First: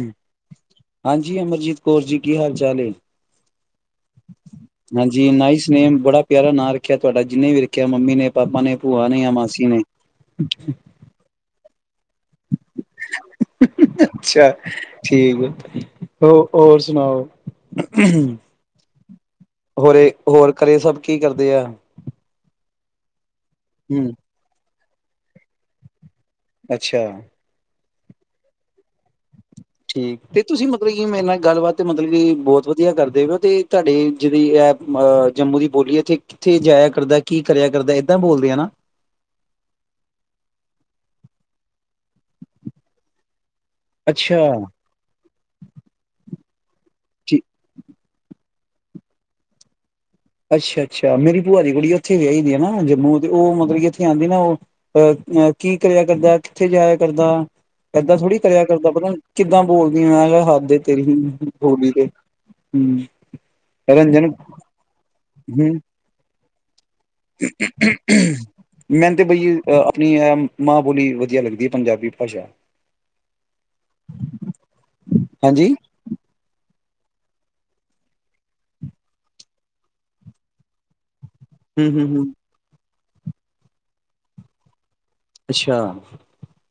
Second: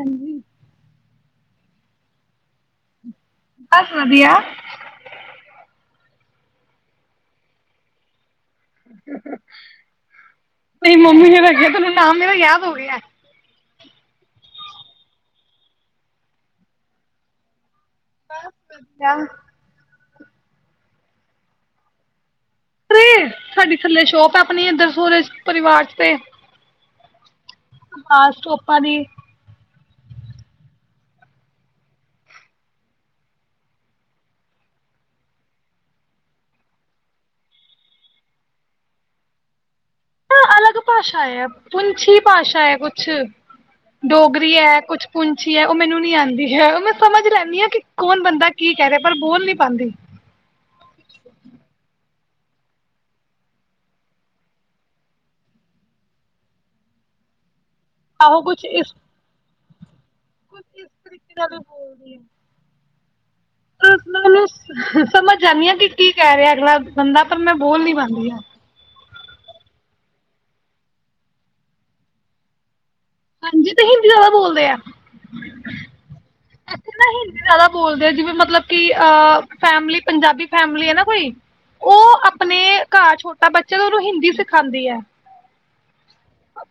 ਹਾਂਜੀ ਹਾਂਜੀ ਅਮਰਜੀਤ ਕੌਰ ਜੀ ਕੀ ਹਾਲ ਚਾਲ ਨੇ ਬਸ ਵਧੀਆ ਹਾਂਜੀ ਨਾਈਸ ਨੇੇਮ ਬੜਾ ਪਿਆਰਾ ਨਾਂ ਰੱਖਿਆ ਤੁਹਾਡਾ ਜਿੰਨੇ ਵੀ ਰੱਖਿਆ ਮੰਮੀ ਨੇ ਪਾਪਾ ਨੇ ਭੂਆ ਨ ਆ ਮਾਸੀ ਨੇ ਮੇਰੀ ਮੰਮੀ ਨੇ ਰੱਖਿਆ ਤੈਨੂੰ ਨਾਮ ਮੇਰਾ ਯਾਦ ਹੋ ਗਿਆ। ਅੱਛਾ ਠੀਕ ਆ ਹੋ ਹੋਰ ਸੁਣਾਓ ਹ [inaudible] ਕ [unintelligible] ਹੋਰੇ ਹੋਰ ਘਰੇ ਸਭ ਕੀ ਕਰਦੇ ਆ ੍ਰੇੜ [unintelligible] ਸਾਡੀ ਥੱਲੇ ਹੂੰ ਸ਼ੋਪ ਹੈ, ਆਪਣੀ ਇੱਧਰ ਸੂਰਜ ਪਰਿਵਾਰ ਚ ਤੇ ਅੱਛਾ ਆਸਟੋਪਾਂ ਦੀ ਠੀਕ ਤੇ ਤੁਸੀਂ ਮਤਲਬ ਕੀ ਮੇਰੇ ਨਾਲ ਗੱਲਬਾਤ ਮਤਲਬ ਕਿ ਬਹੁਤ ਵਧੀਆ ਕਰਦੇ ਹੋ ਹੋ ਤੇ ਤੁਹਾਡੇ ਜਿਹੜੀ ਹੈਹ ਜੰਮੂ ਦੀ ਬੋਲੀ ਹੈ, ਇੱਥੇ ਕਿੱਥੇ ਜਾਇਆ ਕਰਦਾ ਕੀ ਕਰਿਆ ਕਰਦਾ ਏਦਾਂ ਬੋਲਦੇ ਆ ਨਾ ਅਲੱਗ ਭਾਸ਼ਾ ਹੈ। ਪੁੰਛੀ ਭਾਸ਼ਾ ਹੈ ਕੁਛ ਅੱਛਾ ਡੋਗਰੀ ਹੈ ਕੁਛ ਪੁੰਛੀ ਹੈ ਉਹ ਮੈਨੂੰ ਨੀ ਆਉਂਦੀ ਹ [unintelligible] ਸਮਝ ਲੈਂਦੀ ਹਾਂ ਕਿ ਕੌਣ ਬੰਦਾ ਕੀ ਕਹਿ ਰਿਹਾ ਪਰ ਬੋਲ ਨੀ ਪਾਉਂਦੀ ਅੱਛਾ, ਅੱਛਾ ਮੇਰੀ ਭੂਆ ਦੀ ਗੁਡੀਯੋ ਇੱਥੇ ਵਿਆਹੀਦੀ ਆ ਨਾ ਜੰਮੂ ਤੇ ਉਹ ਮਤਲਬ ਕਿ ਇੱਥੇ ਆਉਂਦੀ ਨਾ ਉਹ ਅਹ ਕੀ ਕਰਿਆ ਕਰਦਾ ਕਿੱਥੇ ਜਾਇਆ ਕਰਦਾ ਏਦਾਂ ਥੋੜ੍ਹੀ ਆਹੋ ਕਰਿਆ ਕੁਛ ਕਰ ਇਸ ਪਤਾੁਣ ਕਿੱਦਾਂ ਨਾਲ ਕੁਛ ਹਦੇ ਇਸ ਤੇਰੀ ਹੀ ਤਰੀਕੇ ਨਾਲ ਹੋਲੀ ਦੇ ਬੋਲਦੀ ਹੈ ਹੈ। ਨਾ ਰੰਜਨ ਮੈਨੂੰ ਸਮਝ ਜਾਂਦੀ ਹਾਂ ਭਈ ਕੀ ਕਹਿ ਅਰੇ ਅਗਲਾ ਬੰਦਾ ਪਰ ਮੈਂ ਬੋਲ ਨੀ ਪਾਉਂਦੀ ਆ। ਮੈਨ ਤੇ ਬਈ ਆ ਆਪਣੀ ਆ ਮਾਂ ਬੋਲੀ ਵਧੀਆ ਲੱਗਦੀ ਹੈ ਪੰਜਾਬੀ ਭਾਸ਼ਾ ਹਾਂਜੀ ਤੇ ਹਿੰਦੀ ਜ਼ਿਆਦਾ ਬੋਲਦੇ ਆ ਹਾਂਜੀ ਏਥੇ ਤਾਂ ਹਿੰਦੀ ਜ਼ਿਆਦਾ ਬੋਲਦੇ ਆ ਜਿਵੇਂ ਮਤਲਬ ਕਿ ਫੈਮਲੀ ਪੰਜਾਬੀ ਫੈਮਿਲੀ ਹੈ ਨਾ ਕੋਈ ਹੂ ਹੂ ਹੂ ਉਹ ਆਪਣੇ ਘਰ ਛੋਟਾ ਬੱਚਾ ਤੇ ਉਹਨੂੰ ਹਿੰਦੀ ਸਿਖਾਉਂਦੀ ਹੈ ਅੱਛਾ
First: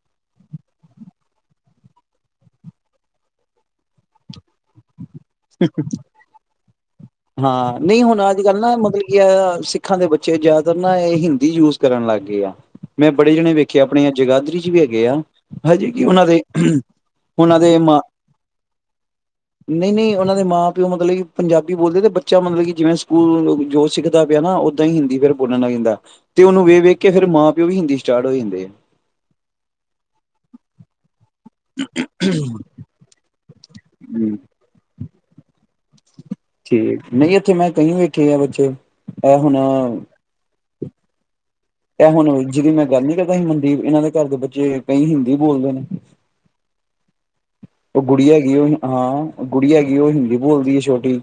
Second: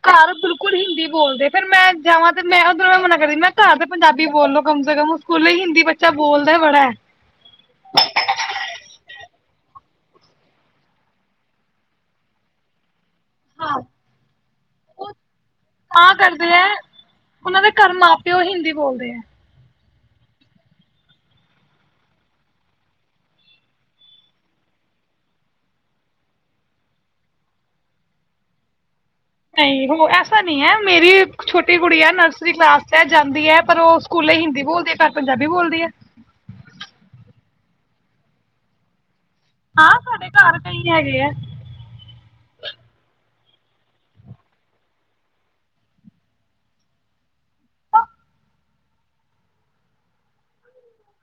ਘਰ ਬਿਲਕੁਲ ਹਿੰਦੀ ਬੋਲਦੇ ਫੇਰ ਮੈਂ ਜਾਵਾਂ ਤੇ ਮੈਂ ਉੱਧਰੋਂ ਮੈਂ ਮਨਾ ਕਰਦੀ ਮੈਂ ਘਰ ਤੇ ਪੰਜਾਬੀ ਬੋਲ ਲੋ ਕਮ ਸੇ ਕਮ ਸਕੂਲ ਵੀ ਹਿੰਦੀ ਬੱਚਾ ਬੋਲਦਾ ਬੜਾ ਹੈ ਹਾਂ ਨਹੀਂ ਹੁਣ ਅੱਜ ਕੱਲ੍ਹ ਨਾ ਮਤਲਬ ਕੀ ਹੈ ਸਿੱਖਾਂ ਦੇ ਬੱਚੇ ਜ਼ਿਆਦਾਤਰ ਨਾ ਇਹੀ ਹਿੰਦੀ ਯੂਜ਼ ਕਰਨ ਲੱਗ ਗਏ ਆ ਮੈਂ ਬੜੇ ਜਣੇ ਹਾਂ ਵੇਖੇ ਆ ਆਪਣੇ ਜਗਾਦਰੀ ਚ ਵੀ ਹੈਗੇ ਉਹ ਆ ਹਜੇ ਕੀ ਤਾਂ ਉਹਨਾਂ ਦੇ ਕਰਦੇ ਹੈ ਉਹਨਾਂ ਦੇ ਘਰ ਮਾਂ ਪਿਓ ਹਿੰਦੀ ਬੋਲਦੇ ਹੈ ਨਹੀਂ ਨਹੀਂ ਉਹਨਾਂ ਦੇ ਮਾਂ ਪਿਉ ਮਤਲਬ ਕਿ ਪੰਜਾਬੀ ਬੋਲਦੇ ਤੇ ਬੱਚਾ ਮਤਲਬ ਕਿ ਜਿਵੇਂ ਸਕੂਲ ਜੋ ਸਿੱਖਦਾ ਪਿਆ ਨਾ ਉਦਾ ਹੀ ਹਿੰਦੀ ਫੇਰ ਬੋਲਣ ਲੱਗ ਜਾਂਦਾ ਤੇ ਉਹਨੂੰ ਵੇਖ ਵੇਖ ਕੇ ਫੇਰ ਮਾਂ ਪਿਓ ਵੀ ਹਿੰਦੀ ਸਟਾਟ ਹੋ ਜਾਂਦੇ ਹੈ। ਨਹੀਂ ਹੁਣ ਐਸਾ ਨਹੀਂ ਹੈ ਮੇਰੀ ਛੋਟੀ ਗੁੜੀਆ ਨਰਸਰੀ ਕਲਾਸ ਐ ਜਾਂਦੀ ਹੈ ਪਰ ਉਹ ਸਕੂਲੇ ਹੂੰ ਹਿੰਦੀ ਬੋਲਦੀ ਅ ਘਰ ਪੰਜਾਬੀ ਬੋਲਦੀ ਐ, ਠੀਕ ਨਹੀਂ ਇੱਥੇ ਮੈਂ ਕਹੀਂ ਵੈਖੇ ਆ ਬੱਚੇ, ਇਹ ਹੁਣ ਹਾਂ ਸਾਡੇ ਘਰ ਕਈ ਹੈਗੇ ਆ ਇਹ ਹੁਣ ਜਿਹਦੀ ਮੈਂ ਗੱਲ ਨੀ ਕਰ ਕਈ ਮਨਦੀਪ ਇਹਨਾਂ ਦੇ ਘਰ ਦੇ ਬੱਚੇ ਕਈ ਹਿੰਦੀ ਬੋਲਦੇ ਨੇ, ਉਹ ਗੁੜੀਆ ਹੈਗੀ ਐ ਉਹ ਹਾਂ ਗੁੜੀਆ ਐ ਹੈਗੀ ਉਹ ਹਿੰਦੀ ਬੋਲਦੀ ਹੈ, ਛੋਟੀ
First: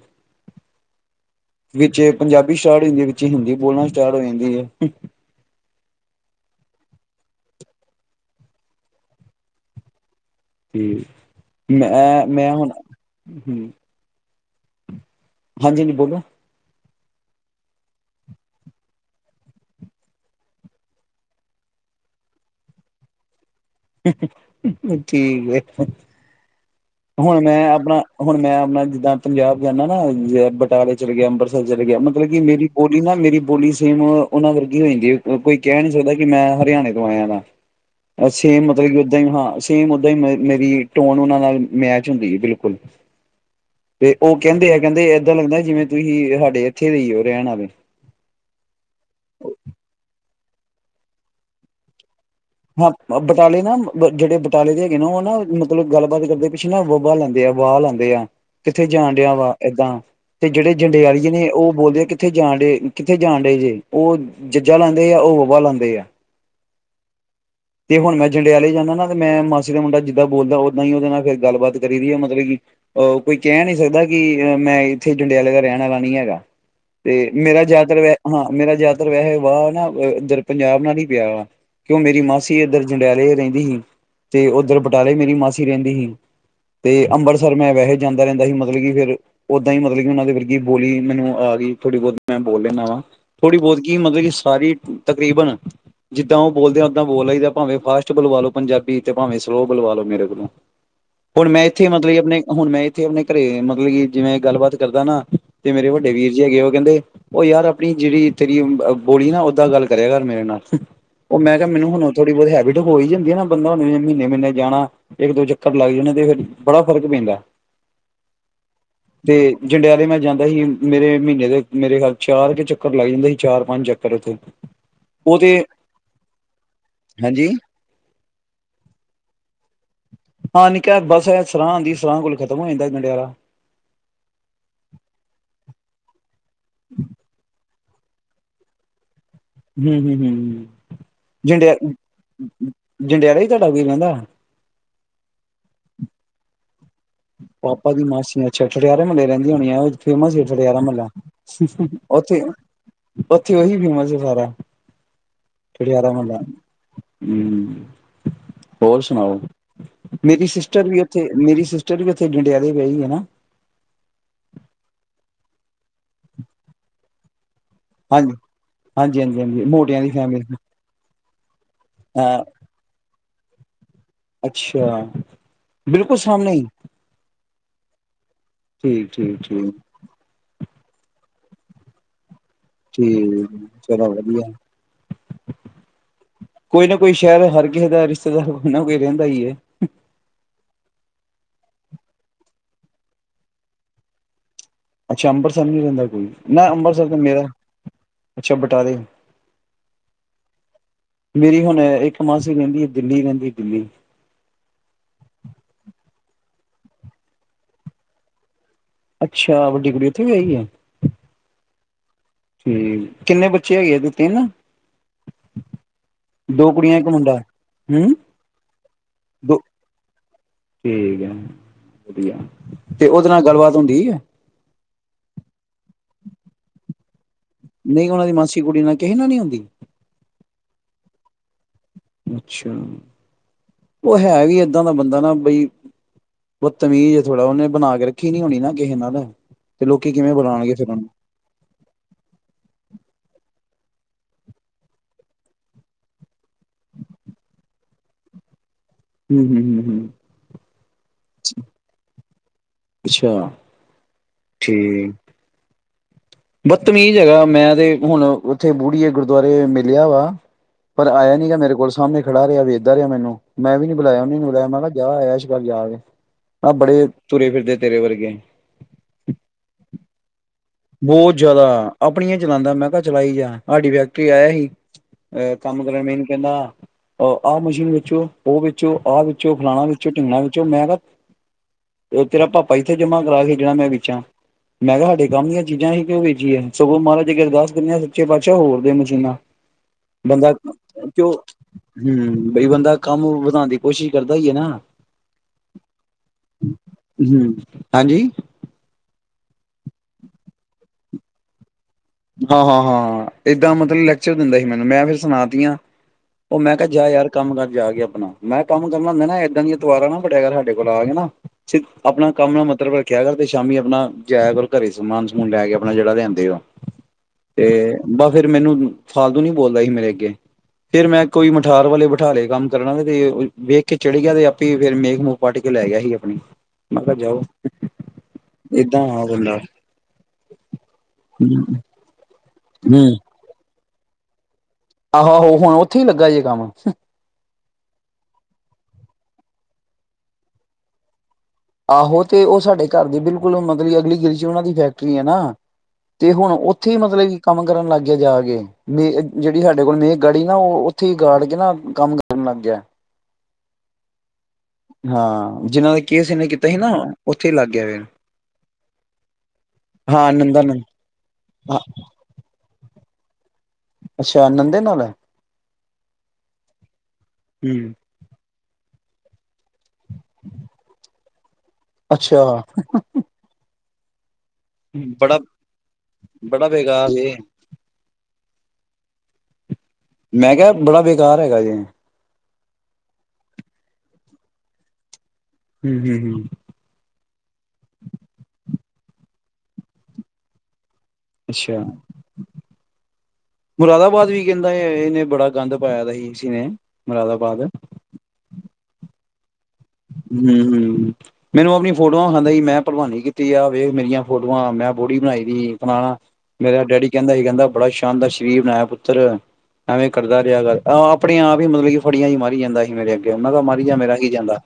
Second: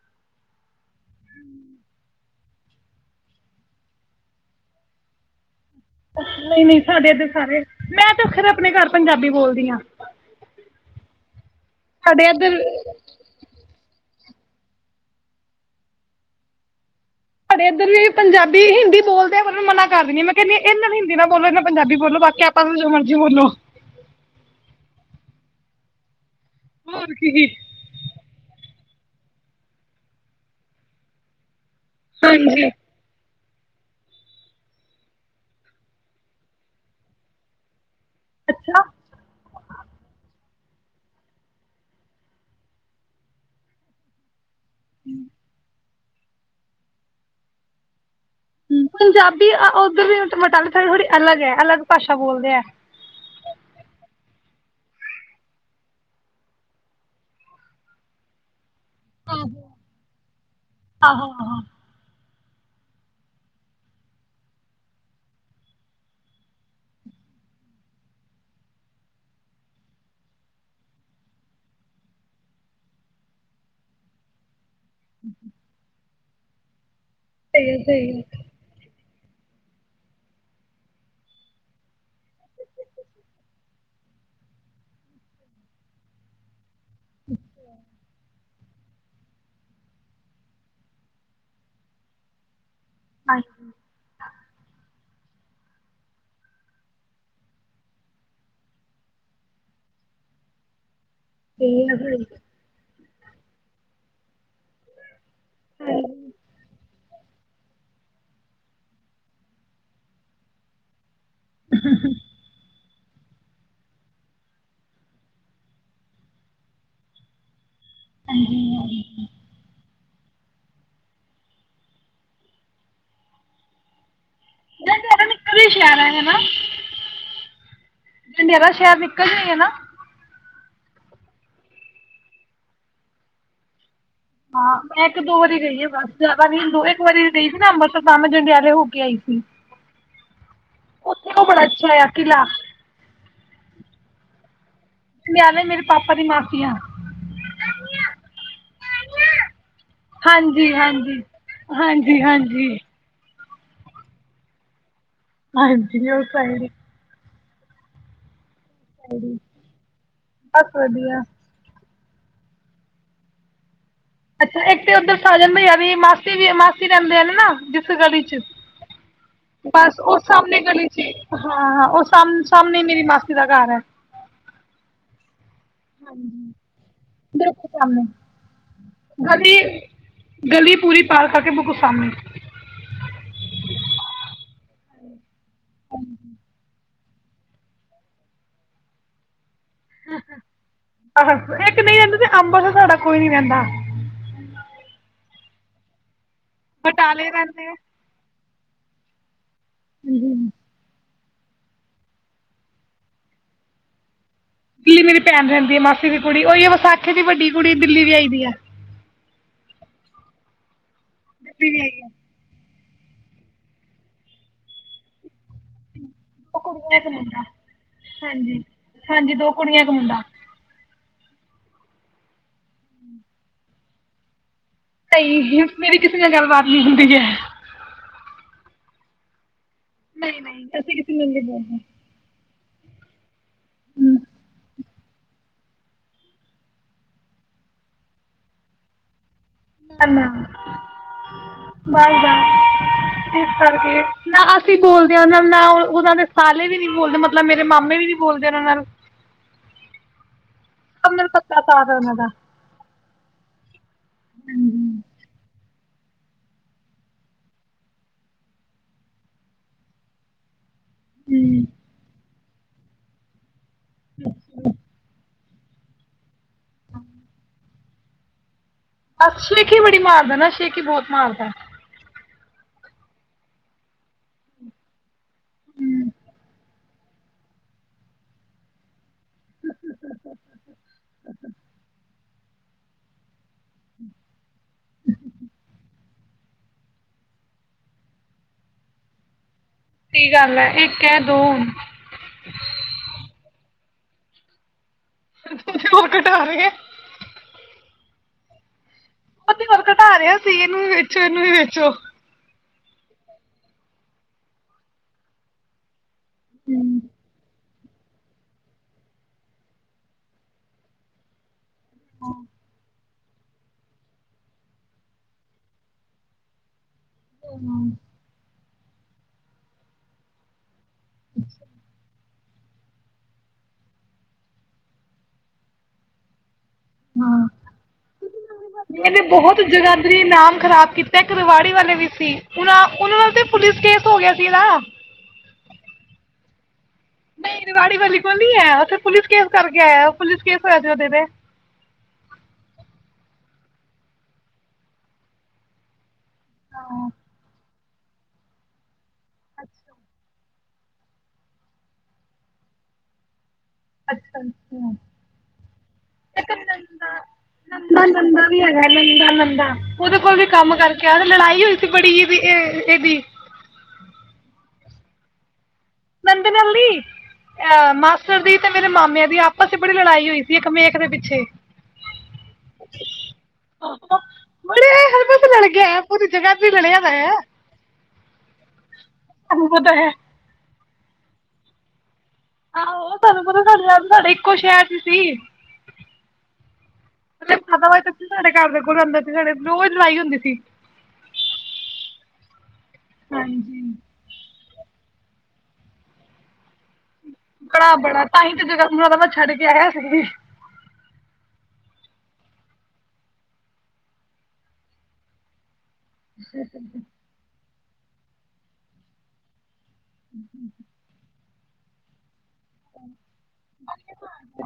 ਵਿੱਚ ਪੰਜਾਬੀ ਸਟਾਰਟ ਹੋ ਜਾਂਦੀ ਹੈ ਵਿੱਚ ਹਿੰਦੀ ਬੋਲਣਾ ਸਟਾਰਟ ਹੋ ਜਾਂਦੀ ਹੈ। ਨਹੀਂ ਨਹੀਂ ਸਾਡੇ ਇਧਰ ਸਾਰੇ ਮੈਂ ਤਾਂ ਖੈਰ ਆਪਣੇ ਘਰ ਪੰਜਾਬੀ ਬੋਲਦੀ ਆ, ਠੀਕ ਮੈਂ ਮੈਂ ਇੱਧਰ ਹੁਣ ਹੂੰ, ਹਾਂਜੀ ਨਈ ਬੋਲੋ, ਸਾਡੇ ਇੱਧਰ ਵੀ ਪੰਜਾਬੀ ਹਿੰਦੀ ਬੋਲਦੇ ਆ ਪਰ ਮੈ ਮਨਾ ਕਰ ਦੀਨੀ ਆ ਮੈਂ ਕਹਿੰਦੀ ਇਹਨਾਂ ਨਾਲ ਹਿੰਦੀ ਨਾ ਬੋਲੋ ਇਹਨਾਂ ਨਾਲ ਪੰਜਾਬੀ ਬੋਲੋ ਬਾਕੀ ਆਪਾਂ ਨੂੰ ਜੋ ਮਰਜ਼ੀ ਬੋਲੋ। ਠੀਕ ਹੈ, ਹੋਰ ਹੁਣ ਕੀ ਮੈਂ ਆਪਣਾ ਹੁਣ ਮੈਂ ਆਪਣਾ ਜ ਦਾਂ ਪੰਜਾਬ ਜਾਂਨਾ ਨਾ ਜਿਵੇਂ ਬਟਾਲੇ ਚਲ ਗਿਆ ਅੰਬਰ ਚੱਲ ਗਿਆ ਮਤਲਬ ਕਿ ਮੇਰੀ ਹਾਂਜੀ ਬੋਲੀ ਨਾ ਮੇਰੀ, ਬੋਲੀ ਸੇਮ ਉਹਨਾਂ ਵਰਗੀ ਹੋ ਜਾਂਦੀ ਕੋਈ ਕਹਿ ਨੀ ਸਕਦਾ ਕਿ ਮੈਂ ਹਰਿਆਣੇ ਤੋਂ ਆਇਆ ਵਾ, ਸੇਮ ਅੱਛਾ ਮਤਲਬ ਕਿ ਉਦਾਂ ਹੀ ਹਾਂ ਸੇਮ ਉਦਾਂ ਹੀ ਮ ਮੇਰੀ ਟੋਨ ਉਹਨਾਂ ਨਾਲ, ਮੈਚ ਹੁੰਦੀ ਹੈ ਬਿਲਕੁਲ ਤੇ ਉਹ, ਕਹਿੰਦੇ ਹਾਂ ਕਹਿੰਦੇ ਏਦਾਂ ਲਗਦਾਂ ਹੈ ਜਿਵੇਂ, ਤੁਸੀਂ ਸਾਡੇ ਇੱਥੇ ਦੇ ਹੀ ਰਹਿਣ ਆਲੇ, ਪੰਜਾਬੀ ਅ ਉਧਰ [unintelligible] [unintelligible] ਥੜੀ-ਥੋੜੀ ਅਲਗ ਹੈ ਅਲਗ ਭਾਸ਼ਾ ਬੋਲਦੇ ਆ ਹਾਂ ਬਟਾਲੇ ਨਾ ਜਿਹੜੇ, ਤਾਲੇ ਦੇ ਹੈਗੇ ਨਾ ਉਹ ਨਾ ਮਤਲਬ ਗੱਲਬਾਤ ਕਰਦੇ ਪਿੱਛੇ ਨਾ ਬੱਬਾ ਲਾਦੇ ਆ ਵਾਹ ਲਾਦੇ ਆ। ਕਿੱਥੇ ਜਾਣ ਡਿਆ ਆਹੋ ਵਾ ਏਦਾਂ ਤੇ ਜਿਹੜੇ ਆਹੋ ਜੰਡਿਆਲੀਏ ਨੇ ਆਹੋ ਉਹ ਬੋਲਦੇ ਆ ਕਿ ਕਿੱਥੇ ਜਾਣ ਦਏ, ਕਿੱਥੇ ਜਾਣ ਦਏ ਜੇ ਉਹ ਜੱਜਾ ਲਾਦੇ ਆ ਉਹ ਬੱਬਾ ਲਾਦੇ ਆ। ਤੇ ਹੁਣ ਮੈਂ ਜੰਡਿਆਲੇ ਜਾਂਨਾ ਨਾ ਤੇ ਮੈਂ ਮਾਸੀ ਦਾ ਮੁੰਡਾ ਜਿੱਦਾਂ ਬੋਲਦਾ ਉਦਾਂ ਹੀ ਉਹਦੇ ਨਾਲ ਫਿਰ ਗੱਲਬਾਤ ਕਰੀ ਦੀ ਹੈ, ਮਤਲਬ ਕਿ ਅਹ ਕੋਈ ਕਹਿ ਨੀ ਸਕਦਾ ਕਿ ਮੈਂ ਇੱਥੇ ਜੰਡਿਆਲੇ ਦਾ ਰਹਿਣ ਆਲਾ ਨੀ ਹੈਗਾ। ਤੇ ਮੇਰਾ ਸਹੀ ਹੈ ਜ਼ਿਆਤਰ ਸਹੀ ਹੈ ਹਾਂ ਮੇਰਾ ਜਿਆਦਾ ਧਰ ਵੈਸੇ ਵਾਹ ਨਾ ਇੱਧਰ ਪੰਜਾਬ ਨਾਲ ਹੀ ਪਿਆ ਵਾ ਕਿਉਂ ਮੇਰੀ ਮਾਂ ਸੀ ਇੱਧਰ ਜੰਡਿਆਲੇ ਰਹਿੰਦੀ ਸੀ, ਤੇ ਉੱਧਰ ਬਟਾਲੇ ਮੇਰੀ ਮਾਸੀ ਰਹਿੰਦੀ ਸੀ। ਤੇ ਅੰਮ੍ਰਿਤਸਰ ਮੈਂ ਵੈਸੇ ਜਾਂਦਾ ਰਹਿੰਦਾ ਸੀ ਮਤਲ ਮਤਲਬ ਕਿ ਫੇਰ ਉਦਾਂ ਹੀ ਮਤਲਬ ਕਿ ਉਹਨਾਂ ਦੇ ਵਰਗੀ ਬੋਲੀ ਮੈਨੂੰ ਆ ਗਈ ਥੋੜ੍ਹੀ ਬਹੁਤ ਮੈਂ ਬੋਲ ਲੈਂਦਾ ਵਾ, ਥੋੜ੍ਹੀ ਬਹੁਤ ਕੀ ਮਤਲਬ ਕਿ ਸਾਰੀ ਤਕਰੀਬਨ, ਜਿੱਦਾਂ ਉਹ ਬੋਲਦੇ ਉੱਦਾਂ ਬੋਲ ਲਈ ਦਾ ਭਾਵੇਂ ਫਾਸਟ ਬੁਵਾ ਲੋ ਪੰਜਾਬੀ ਤੇ ਭਾਵੇਂ ਸਲੋਅ ਬੁਵਾ ਲੋ ਮੇਰੇ ਕੋਲੋਂ। ਹੁਣ ਮੈਂ ਇਥੇ ਹਾਂਜੀ ਮਤਲਬ ਹਾਂਜੀ ਆਪਣੇ ਹੁਨ ਵੇ ਇੱਥੇ ਆਪਣੇ ਘਰੇ ਮਤਲਬ ਕਿ ਜਿਵੇਂ ਗੱਲਬਾਤ ਕਰਦਾ ਨਾ ਤੇ ਮੇਰੇ ਹਾਂਜੀ ਵੱਡੇ ਵੀਰ ਜੀ ਹੈਗੇ ਉਹ ਕਹਿੰਦੇ ਉਹ ਯਾਰ ਆਪਣੀ ਜਿਹੜੀ ਤੇਰੀ ਬੋਲੀ ਨਾ ਓਦਾਂ ਗੱਲ ਕਰਿਆ ਯਾਰ ਮੇਰੇ ਨਾਲ। ਉਹ ਮੈਂ ਕਿਹਾ ਮੈ ਥੋੜੀ [unintelligible] ਹੋ ਹੀ ਜਾਂਦੀ ਆ ਨਾ। ਬੰਦਾ ਹ ਮਹੀਨੇ ਮਹੀਨੇ ਜਾਣਾ, ਇੱਕ ਦੋ ਚੱਕਰ ਲੱਗ ਜਾਣੇ ਤੇ ਫਿਰ ਬੜਾ ਫ਼ਰਕ ਪੈਂਦਾ। ਹਾਂਜੀ ਤੇ ਜੰਡਿਆਲੇ ਮੈਂ ਜਾਂਦਾ ਸੀ ਮੇਰੇ ਮਹੀਨੇ ਦੇ ਮੇਰੇ ਖਿਆਲ ਚਾਰ ਕੇ ਚੱਕਰ ਲੱਗ ਜਾਂਦੇ ਸੀ ਚਾਰ-ਪੰਜ ਚੱਕਰ ਨ ਉਹ ਤੇ ਵੀ ਸਿਆਰ ਹੈ [unintelligible] ਹਾਂਜੀ ਜੰਡਿਆਲਾ ਸ਼ਹਿਰ ਨਿੱਕਾ ਜਿਹਾ ਹੀ ਹੈ ਨਾ। ਹਾਂ ਨਿੱਕਾ ਬਸ ਇਹ ਸਰਾਂ ਆਉਂਦੀ, ਸਰਾਂ ਕੋਲ ਖਤਮ ਹੋ ਜਾਂਦਾ ਜੰਡਿਆਲਾ। ਹਾਂ ਮੈਂ ਇੱਕ ਦੋ ਵਾਰੀ ਗਈ ਆ ਬਸ। ਜ਼ਿਆਦਾ ਨ ਦੋ ਇੱਕ ਵਾਰੀ ਗਈ ਸੀ ਨਾ ਅੰਬ ਤਾ ਮੈਂ ਜੰਡਿਆਲੇ ਹੋ ਕੇ ਆਈ ਸੀ। ਹਮ ਹਮ ਹਮ ਉੱਥੇ ਉਹ ਬੜਾ ਜਿੰਡਿਆ ਅੱਛਾ ਆ ਕਿਲ੍ਹਾ ਜਿੰਡਿਆਲੇ ਵੀ ਰਹਿੰਦਾ [unintelligible] ਨਾਲੇ ਮੇਰੇ ਪਾਪਾ ਦੀ ਮਾਸੀ ਆ ਪਾਪਾ ਦੀ ਮਾਸੀੀਆਂਛ ਟਿਆਰੇ ਮਹੱਲੇ ਰਹਿੰਦੀ ਹੋਣੀ ਆ ਫੇਮਸ ਹਾਂਜੀ ਟਿਆਰਾ ਮੁਹੱਲਾ ਹਾਂਜੀ ਹਾਂਜੀ ਉੱਥੇ ਹਾਂਜੀ ਉੱਥੇ ਉਹੀ ਫੀਮ ਸਾਰਾ ਹਾਂਜੀ ਉਹ ਸਹੀ ਹਮ ਹੋਰ ਸੁਣਾਓ ਮੇਰੀ ਬਸ ਸਿਸਟਰ ਵੀ ਵਧੀਆ ਉੱਥੇ ਮੇਰੀ ਸ ਕਿਥੇ ਡੰਡਿਆ ਦੇ ਪਏ ਹਨਾ ਅੱਛਾ ਇੱਕ ਤੇ ਉੱਧਰ ਸਜਦੀ ਆ ਵੀ ਮਾਸੀ ਵੀ ਮਾਸੀ ਰਹਿੰਦੇ ਆ ਨਾ ਜਿੱਥ ਗਲੀ ਹਾਂਜੀ ਚ ਹਾਂਜੀ ਹਾਂਜੀ ਹਾਂਜੀ ਬਸ ਮੋਟਿਆਂ ਦੀ ਉਸ ਫੈਮਿਲੀ ਸਮਣੇ ਗਲੀ ਚ ਹਾਂ ਹਾਂ ਉਹ ਸ ਸਾਹਮਣੇ ਮੇਰੀ ਮਸ ਦਾ ਘਰ ਹੈ ਅੱਛਾ ਬਿਲਕੁਲ ਸਾਹਮਣੇ ਹੀ ਕੰਮਣੇ ਠੀਕ ਠੀਕ ਗਲੀ ਠੀਕ ਗਲੀ ਪੂਰੀ ਪਾਰ ਕਰਕੇ ਬੁੱਕੁਸਾਮਣੇ ਠੀਕ, ਚਲੋ ਵਧੀਆ। ਹਾਂਜੀ। ਕੋਈ ਨਾ ਕੋਈ ਸ਼ਹਿਰ, ਹਰ ਕਿਸੇ ਦਾ ਰਿਸ਼ਤੇਦਾਰ, ਕੋਈ ਨਾ ਕੋਈ ਰਹਿੰਦਾ ਹੀ ਏ। ਆਹ ਤੇ ਨਹੀਂ ਰਹਿੰਦਾ ਤੇ ਅੰਬਰਸਰ ਸਾਡਾ ਕੋਈ ਨੀ ਰਹਿੰਦਾ। ਅੱਛਾ, ਅੰਬਰਸਰ ਨੀ ਰਹਿੰਦਾ ਕੋਈ। ਨਾ ਅੰਬਰਸਰ ਤੇ ਬਟਾਲੇ ਮੇਰਾ ਰਹਿੰਦੇ ਆ ਅੱਛਾ ਬਟਾਲੇ ਹੂੰ, ਹੂੰ। ਮੇਰੀ ਹੁਣ ਇੱਕ ਮਾਸੀ ਰਹਿੰਦੀ ਐ, ਦਿੱਲੀ ਰਹਿੰਦੀ, ਦਿੱਲੀ ਦਿੱਲੀ ਮੇਰੀ ਭੈਣ ਰਹਿੰਦੀ ਐ ਮਾਸੀ ਦੀ ਕੁੜੀ, ਉਹੀ ਹੈ ਵਿਸਾਖੀ ਦੀ ਵੱਡੀ ਕੁੜੀ ਦਿੱਲੀ ਵਿਹਾਈ ਦੀ ਐ। ਅੱਛਾ, ਵੱਡੀ ਕੁੜੀ ਉੱਥੇ ਵਿਹਾਈ ਐ। ਉੱਥੇ ਵਿਹਾਈ ਐ। ਠੀਕ, ਕਿੰਨੇ ਬੱਚੇ ਹੈਗੇ ਉਹਦੇ ਤਿੰਨ? ਦੋ ਕੁੜੀਆਂ ਇੱਕ ਮੁੰਡਾ, ਹੂੰ ਹਾਂਜੀ-ਹਾਂਜੀ, ਦੋ ਕੁੜੀਆਂ ਇੱਕ ਮੁੰਡਾ। ਠੀਕ ਹੈ ਵਧੀਆ। ਤੇ ਉਹਦੇ ਨਾਲ ਗੱਲਬਾਤ ਹੁਣ ਠੀਕ ਐ। ਨਹੀਂ ਮੇਰੀ ਕਿਸੇ ਨਾਲ ਗੱਲਬਾਤ ਨੀ ਹੁੰਦੀ ਐ। ਨਹੀਂ ਉਹਨਾਂ ਦੀ ਮਾਸੀ ਕੁੜੀ ਨਾਲ ਕਿਸੇ ਨਾ ਨੀ ਹੁੰਦੀ। ਨਹੀਂ-ਨਹੀਂ ਅਸੀਂ ਕਿਸੀ ਨਾਲ ਨੀ ਬੋਲਦੇ। ਅੱਛਾ ਉਹ ਹੈ ਵੀ ਏਦਾਂ ਦਾ ਬੰਦਾ ਨਾ ਬਈ ਬਤਮੀਜ਼ ਐ ਥੋੜ੍ਹਾ, ਉਹਨੇ ਬਨਾ ਕੇ ਰੱਖੀ ਨੀ ਹੋਣੀ ਨਾ ਕਿਸੇ ਨਾਲ। ਤੇ ਲੋਕੀ ਨਾ-ਨਾ, ਕਿਵੇਂ ਬੁਲਾਉਣਗੇ ਫਿਰ ਉਹਨੂੰ ਬਾਏ-ਬਾਏ। ਇਸ ਕਰਕੇ ਨਾ ਅਸੀਂ ਬੋਲਦੇ ਹਾਂ ਉਹਨਾਂ ਨਾਲ, ਨਾ ਉਹਨਾਂ ਦੇ ਸਾਲੇ ਵੀ ਨੀ ਬੋਲਦੇ ਮਤਲਬ ਮੇਰੇ ਮਾਮੇ ਵੀ ਨੀ ਬੋਲਦੇ ਉਹਨਾਂ ਨਾਲ। ਹੂੰ ਹੂੰ ਹੂੰ ਹੂੰ, [unintelligible] ਉਹਨਾਂ ਦਾ। ਅੱਛਾ ਠੀਕ ਬਦਤਮੀਜ ਹੈਗਾ ਮੈਂ ਤੇ ਹੁਣ ਉੱਥੇ ਬੂੜੀਏ ਗੁਰਦੁਆਰੇ ਮਿਲਿਆ ਵਾ। ਪਰ ਆਇਆ ਨੀ ਗਾ ਹੂੰ ਮੇਰੇ ਕੋਲ ਸਾਹਮਨੇ ਖ ਖੜਾ ਰਿਹਾ, ਵੇਖਦਾ ਰਿਹਾ ਮੈਨੂੰ। ਮੈਂ ਵੀ ਨੀ ਬੁਲਾਇਆ, ਉਹਨੇ ਵੀ ਨੀ ਬੁਲਾਇਆ, ਮੈਂ ਕਿਹਾ ਜਾ ਐਸ਼ [unintelligible] ਜਾਕੇ, ਮੈਂ ਬੜੇ ਤੁਰੇ ਫਿਰਦੇ ਤੇਰੇ ਵਰਗੇ। ਆਹ ਸ਼ੇਖੀ ਬੜੀ ਮਾਰਦਾ ਨਾ। ਸ਼ੇਖੀ ਬਹੁਤ ਮਾਰਦਾ ਜ਼ਿਆਦਾ ਅਪ ਆਪਣੀਆਂ ਹੀ ਚਲਾਉਂਦਾ ਮੈਂ ਕਿਹਾ ਚਲਾਈ ਜਾ, ਸਾਡੀ ਫੈਕਟਰੀ ਆਇਆ ਸੀ ਅਹ ਕੰਮ ਕਰਨ, ਮੇਨੂੰ ਕਹਿੰਦਾ ਅ ਆਹ ਮਸ਼ੀਨ ਵੇਚੋ, ਉਹ ਵੇਚੋ, ਆਹ ਵੇਚੋ, ਫਲਾਣਾ ਵੇਚੋ, ਢਿੰਗਣਾ ਵੇਚੋ, ਮੈਂ ਕਿਹਾ ਇਹ ਤੇਰਾ ਪਾਪਾ ਇੱਥੇ ਜਮਾ ਕਰਾ ਕੇ ਗਿ ਯਾ ਮੈਂ ਵੇਚਾਂ ਮੈਂ ਕਿਹਾ ਸਾਡੇ ਕੰਮ ਦੀਆਂ ਅਸੀਂ ਕਿਉਂ ਵੇਚੀਏ, ਸਗੋਂ ਮਹਾਰਾਜ ਜੀ ਅੱਗੇ ਅਰਦਾਸ ਕਰਨੇ ਆ ਸੱਚੇ ਪਾਤਸ਼ਾਹ ਹੋਰ ਦੇ ਮਸ਼ੀਨਾਂ। ਸਹੀ ਬੰਦਾ ਗੱਲ ਹੈ ਇੱਕ ਹੈ ਕਿਉਂ ਦੋ ਹੂੰ, ਬਈ ਬੰਦਾ ਕੰਮ ਵਧਾਂਨ ਦੀ ਕੋਸ਼ਿਸ਼ ਕਰਦਾ ਹੀ ਹੈ ਨਾ। ਹੂੰ, [inaudible] ਹਾਂਜੀ [inaudible] ਘਟਾ ਰਿਹਾ ਸੀ ਇਹਨੂੰ ਵੀ ਵੇਚੋ ਇਹਨੂੰ ਵੀ ਵੇਚੋ। ਹਾਂ-ਹਾਂ-ਹਾਂ ਏਦਾਂ ਮਤਲਬ ਲੈਕਚਰ ਦਿੰਦਾ ਸੀ ਮੈਨੂੰ ਮੈਂ ਫਿਰ ਸੁਨਾ ਤੀਆਂ। ਉਹ ਮੈਂ ਕਿਹਾ ਹੂੰ ਜਾ ਯਾਰ ਕੰਮ ਕਰ। ਜਾ ਕੇ ਆਪਨਾ ਮੈਂ ਕੰਮ ਕਰਨਾ ਹੁੰਦਾ ਹੈ ਨਾ ਇਹਦਾਂ [unintelligible] ਸਾਡੇ ਕੋਲ ਆ [unintelligible] ਨਾ। ਆਪਣਾ ਕੰਮ ਨਾਲ ਮਤਲਬ ਰੱਖ। ਕਿਆ ਕਰਦੇ ਸ਼ਾਮੀ ਆਪਣਾ ਜਾਇਆ ਕਰੋ ਘਰੇ ਸਮਾਨ ਸਮੂਨ ਲੈ ਕੇ ਆਪਣਾ ਜਿਹੜਾ ਲਿਆਂਦੇ ਓ। ਤੇ ਬਸ ਫਿਰ ਮੈਨੂੰ ਫਾਲਤੂ ਨੀ ਬੋਲਦਾ ਹੀ ਮੇਰੇ ਅੱਗੇ ਤੇ ਮੈਂ ਕੋਈ ਮਠਾਰ ਵਾਲੇ ਬਿਠਾ ਲਏ ਕੰਮ ਕਰਨਾ ਆਲੇ ਤੇ ਵੇਖ ਕੇ ਚੇੜ ਗਿਆ ਆਪੇ ਹੀ ਫਿਰ ਮੇਖ ਮੂਖ ਪਾੱਟ ਕੇ ਲੈ ਗਿਆ ਹੀ ਆਪਣੀ। ਮੈਂ ਕਿਹਾ ਜਾਓ ਹਾਂ ਏੱਦਾਂ ਇਹਨੇ ਹਾਲ ਹੁੰਦਾ। ਬਹੁਤ ਜਗਾਦਰੀ ਨਾਮ ਖਰਾਬ ਕੀਤਾ ਹੈ ਏਕ ਰਵਾੜੀ ਵਾਲੇ ਵੀ ਸੀ। [unintelligible] ਉਹਨਾ ਦਾ ਤੇ ਪੁਲਿਸ ਕੇਸ ਹੋ ਗਿਆ ਸੀਗਾ ਆਹੋ ਆਹੋ ਹੁਣ ਉੱਥੇ ਹੀ ਲੱਗਾ ਜੇ ਕੰਮ। ਨਹੀਂ ਰੇਵਾੜੀ ਵਾਲੇ ਕੋਲ ਨੀ ਹੈ ਉੱਥੇ ਪੁਲਿਸ ਕੇਸ ਕਰਕੇ ਆਇਆ ਪੁਲਿਸ ਕੇਸ ਹੋਇਆ ਦੈ ਓਹਦੇ ਤੇ। ਆਹੋ ਤੇ ਉਹ ਸਾਡੇ ਘਰ ਦੇ ਬਿਲਕੁਲ ਮਤਲਬ ਅਗਲੀ ਗਲੀ ਚ ਉਹਨਾਂ ਦੀ ਫੈਕਟਰੀ ਹੈ ਨਾ। ਤੇ ਹੁਣ ਉੱਥੇ ਹੀ ਮਤਲਬ ਕਿ ਕੰਮ ਕਰਨ ਲੱਗ ਗਿਆ ਜਾ ਕੇ ਮੇ ਜਿਹੜੀ ਸਾਡੇ ਕੋਲ ਮੇਖ ਗੜੀ ਨਾ ਉੱਥੇ ਹੀ ਗਾੜ ਕੇ ਨਾ ਕੰਮ ਕਰਨ ਲੱਗ ਗਿਆ। ਅੱਛ ਹਾਂ ਜਿਹਨਾਂ ਦਾ ਕੇਸ ਇਹਨੇ ਇੱਕ ਕੀਤਾ ਸੀ ਨੰ ਨਾ ਉੱਥੇ ਹੀ ਲੱਗ ਗਿਆ ਫਿਰ ਨੰਦਾ ਨੰਦਾ ਵੀ ਹੈਗਾ ਨੰਦਾ ਨੰਦਾ ਉਹਦੇ ਹਾਂ ਕੋਲ ਵੀ ਨੰਦਾ ਨ ਕੰਮ ਕਰਕੇ ਆ ਤੇ ਲੜਾਈ ਹੋਈ ਸੀ ਬੜੀ ਵੀ ਏ ਤੇਦੀ ਅੱਛਾ ਨੰਦੇ ਨਾਲ ਹੈ ਨੰਦ ਨਲ ਨੀ ਐ ਹਮ ਮਾਸਟਰ ਦੀ ਤੇ ਮੇਰੇ ਮਾਮਿਆਂ ਦੀ ਆਪਸ ਚ ਬੜੀ ਲੜਾਈ ਹੋਈ ਸੀ ਇੱਕ ਮੇਖ ਦੇ ਪਿੱਛੇ ਅੱਛਾ [unintelligible] [inaudible] ਬੜੇ ਹਰ ਬੜਾ ਪਾਸੇ ਲੜ ਕੇ ਆਯਾ ਪੂਰੀ ਬੜਾ ਜਗਾਧਰੀ ਲੜਿਆ ਬੇਕਾਰ ਵੈ ਐ ਏ। ਹ [inaudible] ਉਹ ਤਾਂ ਹੈ ਮੈਂ ਕਿਹਾ ਬੜਾ ਬੇਕਾਰ ਹੈਗਾ ਜੇ ਆਹੋ ਤੁਹਾਨੂੰ ਪਤਾ ਤੁਹਾਡੇ [unintelligible] ਇੱਕੋ ਸ਼ਹਿਰ ਚ ਸੀ ਹਮ ਹਮ ਹਮ ਖਾਦਾ ਹੋ ਸਾਡੇ ਘਰ ਦੇ [unintelligible] ਰੋਜ਼ ਲੜਾਈ ਹੁੰਦੀ ਸੀ ਅੱਛਾ ਹਾਂਜੀ ਮੁਰਾਦਾਬਾਦ ਵੀ ਕਹਿੰਦਾ ਹੈ ਇਹਨੇ ਬੜਾ ਗੰਦ ਪਾਇਆ ਦਾ ਸੀ ਇਸ ਨੇ ਮੁਰਾਦਾਬਾਦ ਕੜਾ ਬੜਾ ਤਾਂਹੀ ਤੇ ਜਗ੍ਹਾ ਛਡੇ [inaudible] ਹੂ ਹੂ ਮੈਨੂੰ ਆਪਣੀ ਫੋਟੋਆਂ ਖਾਂਦਾ ਸੀ ਮੈਂ ਭਰਵਾਨੀ ਕੀਤੀ ਆ ਵੇਖ ਮੇਰੀਆਂ ਫੋਟੋਆਂ ਮੈਂ ਬੋੜੀ ਬਣਾਈ ਦੀ ਆਪਣਾ ਮੇਰਾ ਡੈਡੀ ਕਹਿੰਦਾ ਸੀ ਕਹਿੰਦਾ ਬੜਾ ਸ਼ਾਨਦਾਰ ਸ਼ਰੀਰ ਬਣਾਇਆ ਪੁੱਤਰ ਐਵੇਂ ਕਰਦਾ ਰਿਹਾ ਗੱਲ ਆਪਣੇ ਆਪ ਮਤਲਬ ਕੀ ਫੜੀਆਂ ਮਾਰ ਪੀ ਜਾਂਦਾ ਸੀ ਮੇਰੇ ਅੱਗੇ ਉਹਨਾਂ ਦਾ, ਮਾਰੀ ਜਾ ਮੇਰਾ ਹੀ ਜਾਂਦਾ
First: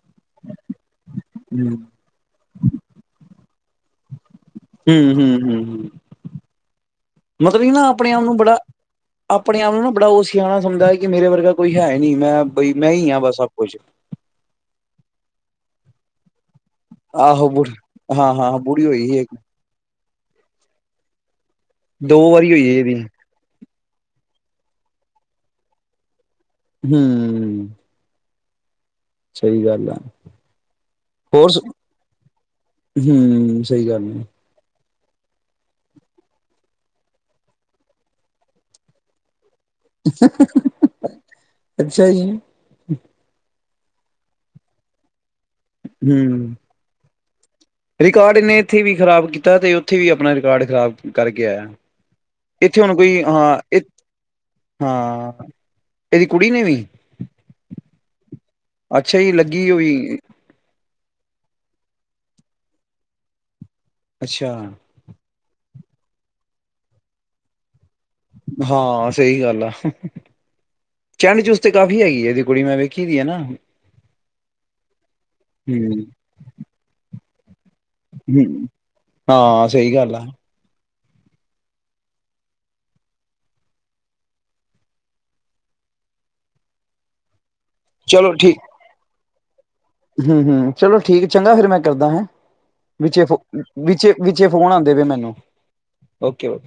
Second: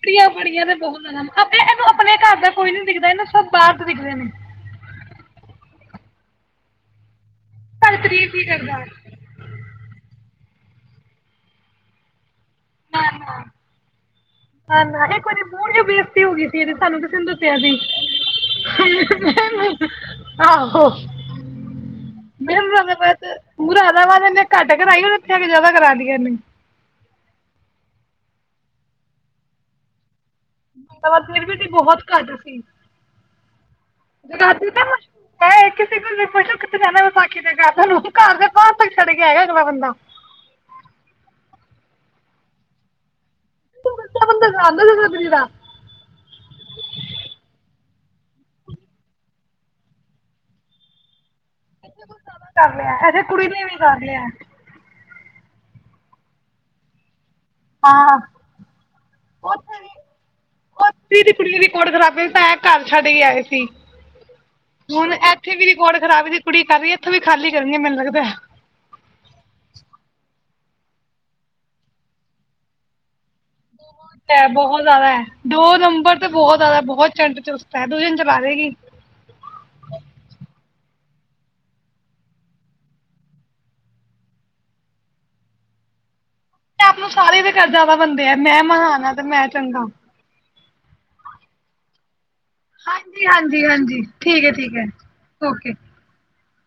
ਬੜੀਆਂ ਬੜੀਆਂ ਤੇ ਬਹੁਤ ਆਪ ਇਹਨੂੰ ਹੂੰ-ਹੂੰ-ਹੂੰ-ਹੂੰ ਆਪਣੇ ਘਰ ਦਾ ਕੋਈ ਨੀ ਦਿਖਦਾ ਇਹਨੂੰ ਸਬ ਬਾਹਰ ਤੋਂ ਦਿਖਦੇ ਨੇ ਹੂ ਹੂ ਹੂ ਹੂ ਮਤਲਬ ਹੀ ਨਾ ਸਾਡੀ ਆਪਣੇ ਆਪ ਤਾਰੀਫ਼ ਨੂੰ ਹੀ ਬੜਾ ਕਰਦਾ ਨਾ ਆਪਣੇ ਆਪ ਨੂੰ ਨਾ ਬੜਾ ਔ ਸਿਆਣਾ ਸਮਝਦਾ ਹੈ ਕਿ ਮੇਰੇ ਵਰਗਾ ਕੋਈ ਹੈ ਨੀ ਮੈਂ ਬਈ ਮੈਂ ਹੀ ਹ ਬਸ ਸਭ ਨਾ ਕੁਛ ਬੇਜ਼ਤੀ ਹੋ ਗਈ ਤੇ ਸਾਨੂੰ ਤੁਸੀ ਆਹੋ ਦਸਿਆਂ ਬੁ ਸੀ ਹਾਂ-ਹਾਂ ਬੁੜੀ ਹੋਈ ਸੀ ਇੱਕ ਆਹੋ ਦੋ ਵਾਰੀ ਮੈਂ ਹੋਈ ਹੈ ਇਹਦੀ ਮੁਰਾਦਾਬਾਦ ਮੁਰਾਦਾਬਾਦ ਐਨੇ ਘੱਟ ਕਰਾਈ, ਇੱਥੇ ਆਕੇ ਜਿਆਦਾ ਕਰਾ ਦੀਆਂ ਨੇ। ਹੂ ਸਹੀ ਗੱਲ ਆ। ਹਵਾ, ਫਿਰ ਹੋਰ ਵੀ ਤੇ ਬਹੁਤ ਘੱਟ ਸੀ, ਹੂੰ ਸਹੀ ਗੱਲ ਆ ਜ ਰਾ ਤੇ ਮੁਸ਼ [unintelligible] ਮੈਂ ਕਿਸੇ ਕੋ ਵੀ ਪੁਛਲੋ ਕਿਥੇ ਜਾਣਾ ਹੈ, ਵਿਸਾਖੀ ਤੇ ਘਰ, ਤੁਹਾਨੂੰ ਘਰ ਦੇ ਬਾਹਰ ਤੱਕ ਛੱਡ ਕੇ ਆਇਆ। [inaudible] ਅੱਛਾ ਜੀ ਤੂੰ ਮੈਨੂੰ ਪਵਨ ਦੇ ਘਰ ਨਹੀਂ ਦਸ ਸਕਦਾ ਹੂ, ਰਿਕਾਰਡ ਇਹਨੇ ਇੱਥੇ ਵੀ ਖ਼ਰਾਬ ਕੀਤਾ ਤੇ, ਉੱਥੇ ਵੀ ਆਪਣਾ ਰਿਕਾਰਡ ਖ਼ਰਾਬ ਕਰਕੇ ਆਇਆ। ਕਰ ਇੱਥੇ ਹੁਣ ਲਿਆ ਇਹਦੇ ਕੋਈ ਕੁੜੀ ਨੇ ਵੀ ਹਾਂ ਕਰ ਲਿਆ ਹਾਂ ਇਹਦੀ ਕੁੜੀ ਨੇ ਵੀ ਹਾਂ ਅੱਛਾ ਜੀ ਲੱਗੀ ਹੋਈ। ਪੀ ਏਦੀ ਕੁੜੀ ਨੇ ਵੀ ਕੋਰਟ ਖਰਾਬੀ, ਤਾਂ ਇਹ ਤਾਂਂ ਘਰ ਛੱਡ ਕੇ ਆਏ ਸੀ। ਅੱਛਾ ਹੁਣ ਇੱਥੇ ਵੀ ਰਿਕਾਰਡ ਖਰਾਬ ਇਹਦੀ ਕੁੜੀ ਕਰ ਰਹੀ ਏ, ਇੱਥੋਂ ਵੀ ਖਾਲੀ ਕਰਨੀ ਏ ਮੈਨੂੰ ਲਗਦਾ। ਹਾਂ, ਸਹੀ ਗੱਲ ਆ। ਚੈਂਡ ਚੂਸਤ ਤੇ ਕਾਫੀ ਹੈਗੀ ਹੈ, ਇਹਦੀ ਕੁੜੀ ਮੈਂ ਵੇਖੀ ਦੀ ਹੈ ਨਾ। ਬਹੁਤ ਹੈ ਬਹੁਤ ਜ਼ਿਆਦਾ ਹੈ, ਦੋ ਹੂੰ, ਨੰਬਰ ਤੇ ਬਹੁਤ ਜ਼ਿਆਦਾ ਬਹੁਤ, ਚੰਡ ਚੁਸ ਹੂੰ ਹਾਂ, ਸਹੀ ਗੱਲ ਆ। ਤੇ ਆਪ ਨੂੰ ਸਾਰੇ, ਕਰਜ਼ਾਵਾ ਬੰਦੇ, ਆ ਮੈਂ ਮਹਾਨ ਹਾਂ ਤੇ ਮੈਂ, ਚੰਗਾ ਹੂੰ-ਹੂੰ, ਚਲੋ, ਠੀਕ ਚੰਗਾ ਫੇਰ ਮੈਂ ਕਰਦਾ ਹੈਂ। ਵਿੱਚੇ ਹਾਂਜੀ ਹਾਂਜੀ ਹਾਂਜੀ ਠੀਕ ਵਿੱਚੇ ਹੈ ਫੋਨ ਠੀਕ ਹੈ ਆਦੇ ਪਏ ਮੈਨੂੰ, ਓਕੇ ਕਿਉ,